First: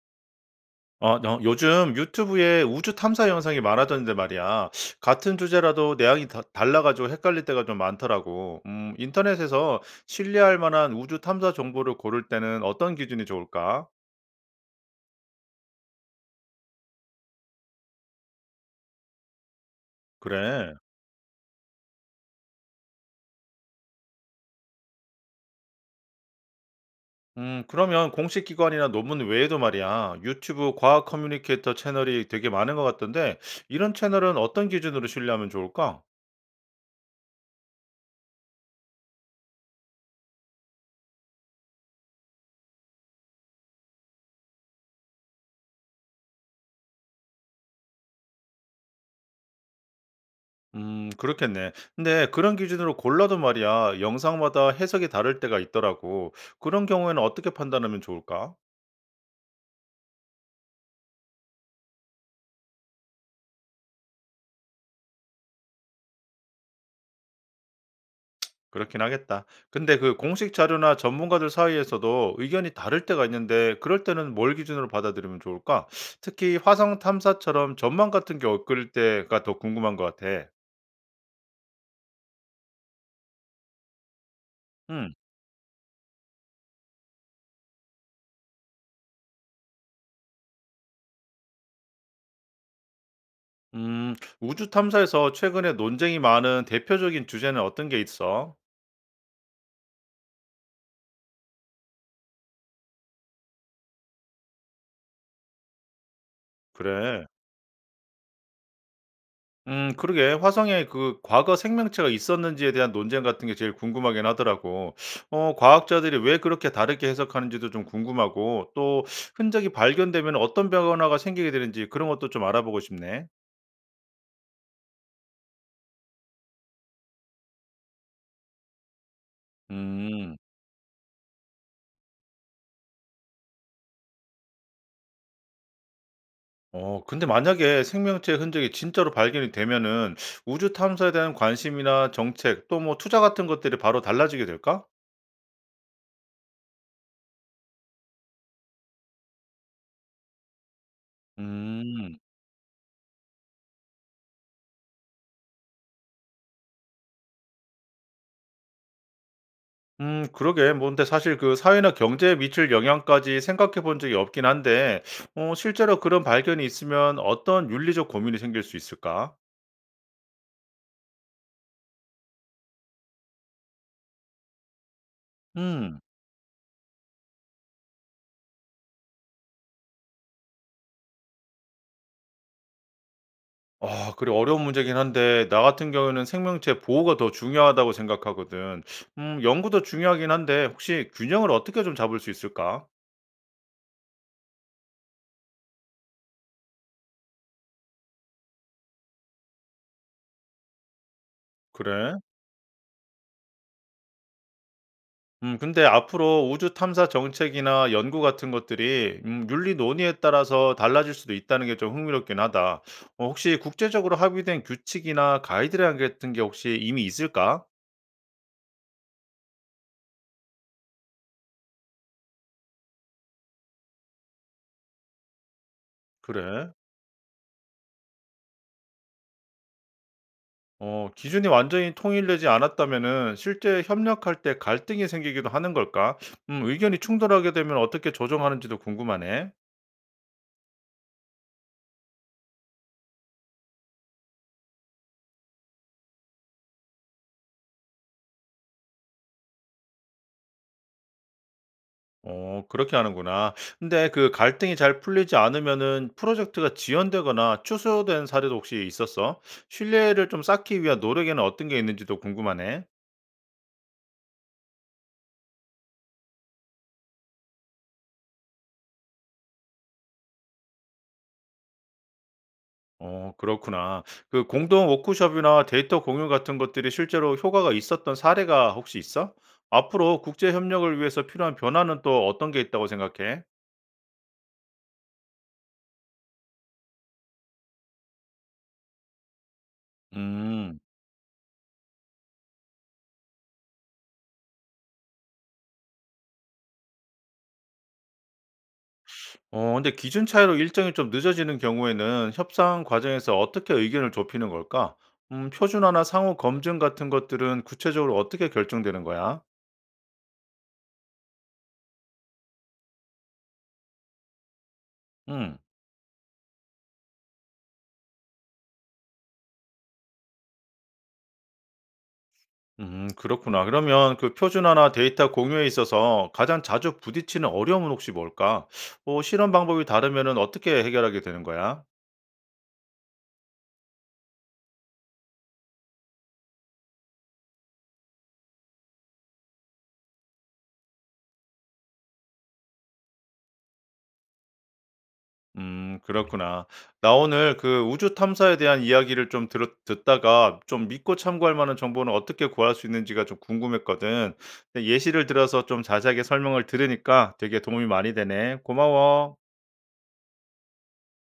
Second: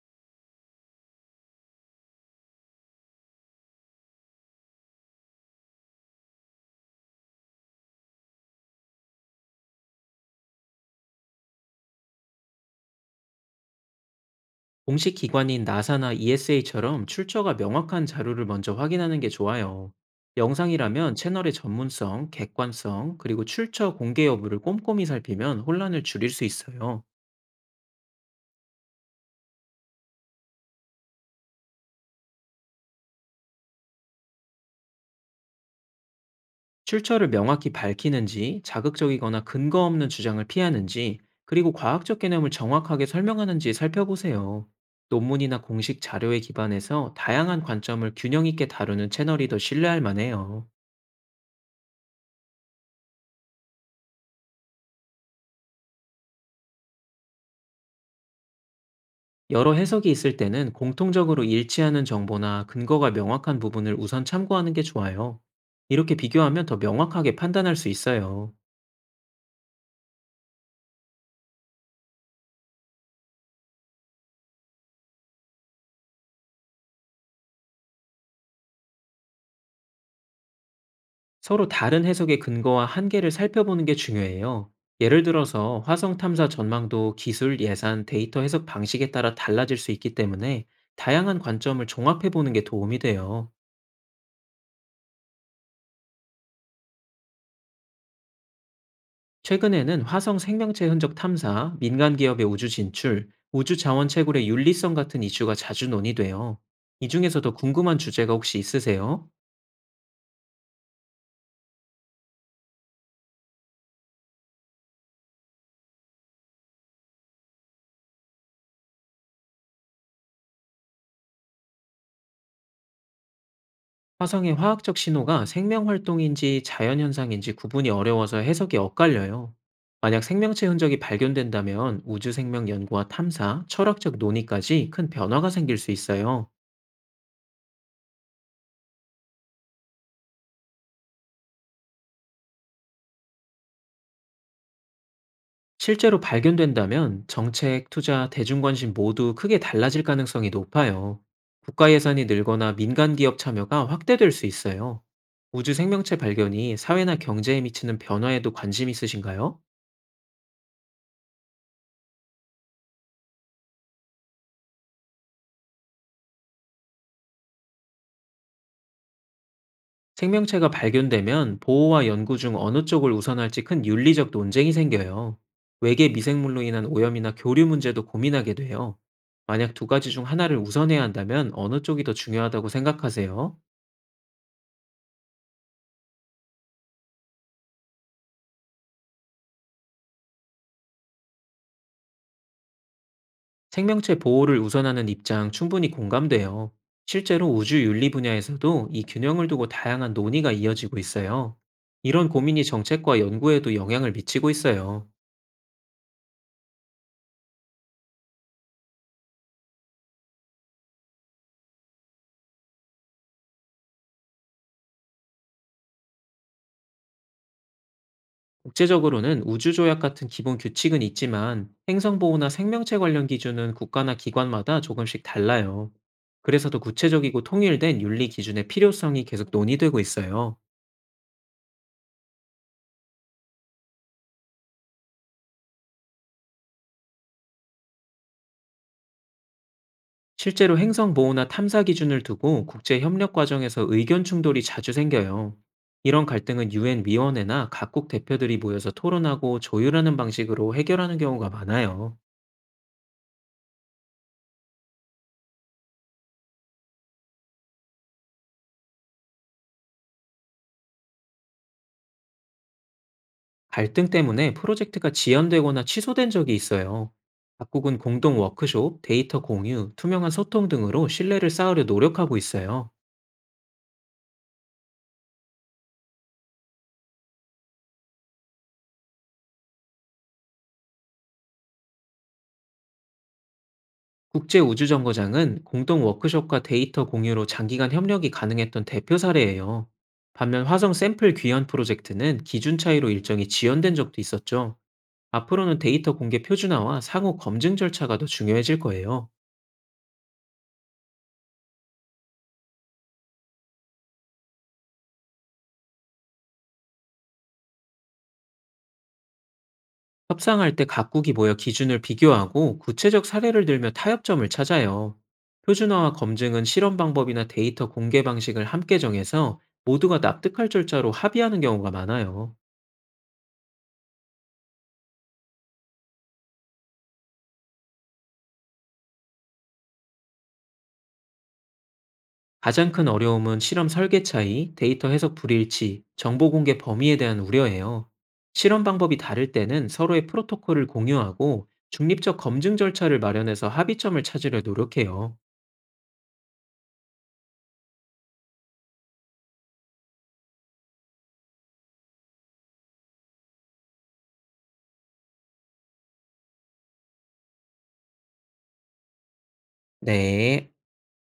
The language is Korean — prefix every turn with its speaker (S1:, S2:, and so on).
S1: 어 너 요즘 유튜브에 우주 탐사 영상이 많아졌는데 말이야. 같은 주제라도 내용이 다 달라 가지고 헷갈릴 때가 좀 많더라고. 인터넷에서 신뢰할 만한 우주 탐사 정보를 고를 때는 어떤 기준이 좋을까?
S2: 공식 기관인 나사나 ESA처럼 출처가 명확한 자료를 먼저 확인하는 게 좋아요.
S1: 그래.
S2: 영상이라면 채널의 전문성, 객관성, 그리고 출처 공개 여부를 꼼꼼히 살피면 혼란을 줄일 수 있어요.
S1: 그러면 공식 기관이나 논문 외에도 말이야. 유튜브 과학 커뮤니케이터 채널이 되게 많은 것 같던데 이런 채널은 어떤 기준으로 신뢰하면 좋을까?
S2: 출처를 명확히 밝히는지, 자극적이거나 근거 없는 주장을 피하는지, 그리고 과학적 개념을 정확하게 설명하는지 살펴보세요. 논문이나 공식 자료에 기반해서 다양한 관점을 균형 있게 다루는 채널이 더 신뢰할 만해요.
S1: 그렇겠네. 근데 그런 기준으로 골라도 말이야, 영상마다 해석이 다를 때가 있더라고. 그런 경우에는 어떻게 판단하면 좋을까?
S2: 여러 해석이 있을 때는 공통적으로 일치하는 정보나 근거가 명확한 부분을 우선 참고하는 게 좋아요. 이렇게 비교하면 더 명확하게 판단할 수 있어요.
S1: 그렇긴 하겠다. 근데 그 공식 자료나 전문가들 사이에서도 의견이 다를 때가 있는데, 그럴 때는 뭘 기준으로 받아들이면 좋을까? 특히 화성 탐사처럼 전망 같은 게 엇갈릴 때가 더 궁금한 것 같아.
S2: 서로 다른 해석의 근거와 한계를 살펴보는 게 중요해요.
S1: 음,
S2: 예를 들어서 화성 탐사 전망도 기술, 예산, 데이터 해석 방식에 따라 달라질 수 있기 때문에 다양한 관점을 종합해 보는 게 도움이 돼요.
S1: 음, 우주 탐사에서 최근에 논쟁이 많은 대표적인 주제는 어떤 게 있어?
S2: 최근에는 화성 생명체 흔적 탐사, 민간 기업의 우주 진출, 우주 자원 채굴의 윤리성 같은 이슈가 자주 논의돼요. 이
S1: 그래.
S2: 중에서도 궁금한 주제가 혹시 있으세요?
S1: 그러게. 화성에 그 과거 생명체가 있었는지에 대한 논쟁 같은 게 제일 궁금하긴 하더라고. 어 과학자들이 왜 그렇게 다르게 해석하는지도 좀 궁금하고 또 흔적이 발견되면 어떤 변화가 생기게 되는지 그런 것도 좀 알아보고 싶네.
S2: 화성의 화학적 신호가 생명 활동인지 자연 현상인지 구분이 어려워서 해석이 엇갈려요. 만약
S1: 음.
S2: 생명체 흔적이 발견된다면 우주 생명 연구와 탐사, 철학적 논의까지 큰 변화가 생길 수 있어요.
S1: 어 근데 만약에 생명체의 흔적이 진짜로 발견이 되면은 우주 탐사에 대한 관심이나 정책 또 뭐 투자 같은 것들이 바로 달라지게 될까?
S2: 실제로 발견된다면 정책, 투자, 대중관심 모두 크게 달라질 가능성이 높아요. 국가
S1: 음.
S2: 예산이 늘거나 민간 기업 참여가 확대될 수 있어요. 우주 생명체 발견이 사회나 경제에 미치는 변화에도 관심 있으신가요?
S1: 그러게. 뭐 근데 사실 그 사회나 경제에 미칠 영향까지 생각해 본 적이 없긴 한데 어 실제로 그런 발견이 있으면 어떤 윤리적 고민이 생길 수 있을까?
S2: 생명체가 발견되면 보호와 연구 중 어느 쪽을 우선할지 큰 윤리적 논쟁이 생겨요.
S1: 음.
S2: 외계 미생물로 인한 오염이나 교류 문제도 고민하게 돼요. 만약 두 가지 중 하나를 우선해야 한다면 어느 쪽이 더 중요하다고 생각하세요?
S1: 아 그래. 어려운 문제긴 한데 나 같은 경우에는 생명체 보호가 더 중요하다고 생각하거든. 연구도 중요하긴 한데 혹시 균형을 어떻게 좀 잡을 수 있을까?
S2: 생명체 보호를 우선하는 입장 충분히 공감돼요. 실제로 우주 윤리 분야에서도 이 균형을 두고 다양한 논의가 이어지고 있어요.
S1: 그래?
S2: 이런 고민이 정책과 연구에도 영향을 미치고 있어요.
S1: 근데 앞으로 우주 탐사 정책이나 연구 같은 것들이 윤리 논의에 따라서 달라질 수도 있다는 게 좀 흥미롭긴 하다. 어 혹시 국제적으로 합의된 규칙이나 가이드라인 같은 게 혹시 이미 있을까?
S2: 국제적으로는 우주조약 같은 기본 규칙은 있지만 행성보호나 생명체 관련 기준은 국가나 기관마다 조금씩 달라요. 그래서
S1: 그래.
S2: 더 구체적이고 통일된 윤리 기준의 필요성이 계속 논의되고 있어요.
S1: 어 기준이 완전히 통일되지 않았다면은 실제 협력할 때 갈등이 생기기도 하는 걸까? 의견이 충돌하게 되면 어떻게 조정하는지도 궁금하네.
S2: 실제로 행성 보호나 탐사 기준을 두고 국제 협력 과정에서 의견 충돌이 자주 생겨요. 이런 갈등은 유엔 위원회나 각국 대표들이 모여서 토론하고 조율하는 방식으로 해결하는 경우가 많아요.
S1: 어 그렇게 하는구나. 근데 그 갈등이 잘 풀리지 않으면은 프로젝트가 지연되거나 취소된 사례도 혹시 있었어? 신뢰를 좀 쌓기 위한 노력에는 어떤 게 있는지도 궁금하네.
S2: 갈등 때문에 프로젝트가 지연되거나 취소된 적이 있어요. 각국은 공동 워크숍, 데이터 공유, 투명한 소통 등으로 신뢰를 쌓으려 노력하고 있어요.
S1: 어, 그렇구나. 그 공동 워크숍이나 데이터 공유 같은 것들이 실제로 효과가 있었던 사례가 혹시 있어? 앞으로 국제 협력을 위해서 필요한 변화는 또 어떤 게 있다고 생각해?
S2: 국제우주정거장은 공동 워크숍과 데이터 공유로 장기간 협력이 가능했던 대표 사례예요. 반면
S1: 음.
S2: 화성 샘플 귀환 프로젝트는 기준 차이로 일정이 지연된 적도 있었죠. 앞으로는 데이터 공개 표준화와 상호 검증 절차가 더 중요해질 거예요.
S1: 어 근데 기준 차이로 일정이 좀 늦어지는 경우에는 협상 과정에서 어떻게 의견을 좁히는 걸까? 표준화나 상호 검증 같은 것들은 구체적으로 어떻게 결정되는 거야?
S2: 협상할 때 각국이 모여 기준을 비교하고 구체적 사례를 들며 타협점을 찾아요.
S1: 음,
S2: 표준화와 검증은 실험 방법이나 데이터 공개 방식을 함께 정해서 모두가 납득할 절차로 합의하는 경우가 많아요.
S1: 그렇구나. 그러면 그 표준화나 데이터 공유에 있어서 가장 자주 부딪히는 어려움은 혹시 뭘까? 어, 실험 방법이 다르면은 어떻게 해결하게 되는 거야?
S2: 가장 큰 어려움은 실험 설계 차이, 데이터 해석 불일치, 정보 공개 범위에 대한 우려예요. 실험 방법이 다를 때는 서로의 프로토콜을 공유하고 중립적 검증 절차를 마련해서 합의점을 찾으려 노력해요.
S1: 음, 그렇구나. 나 오늘 그 우주 탐사에 대한 이야기를 좀 들었 듣다가 좀 믿고 참고할 만한 정보는 어떻게 구할 수 있는지가 좀 궁금했거든. 근데 예시를 들어서 좀 자세하게 설명을 들으니까 되게 도움이 많이 되네. 고마워.
S2: 네,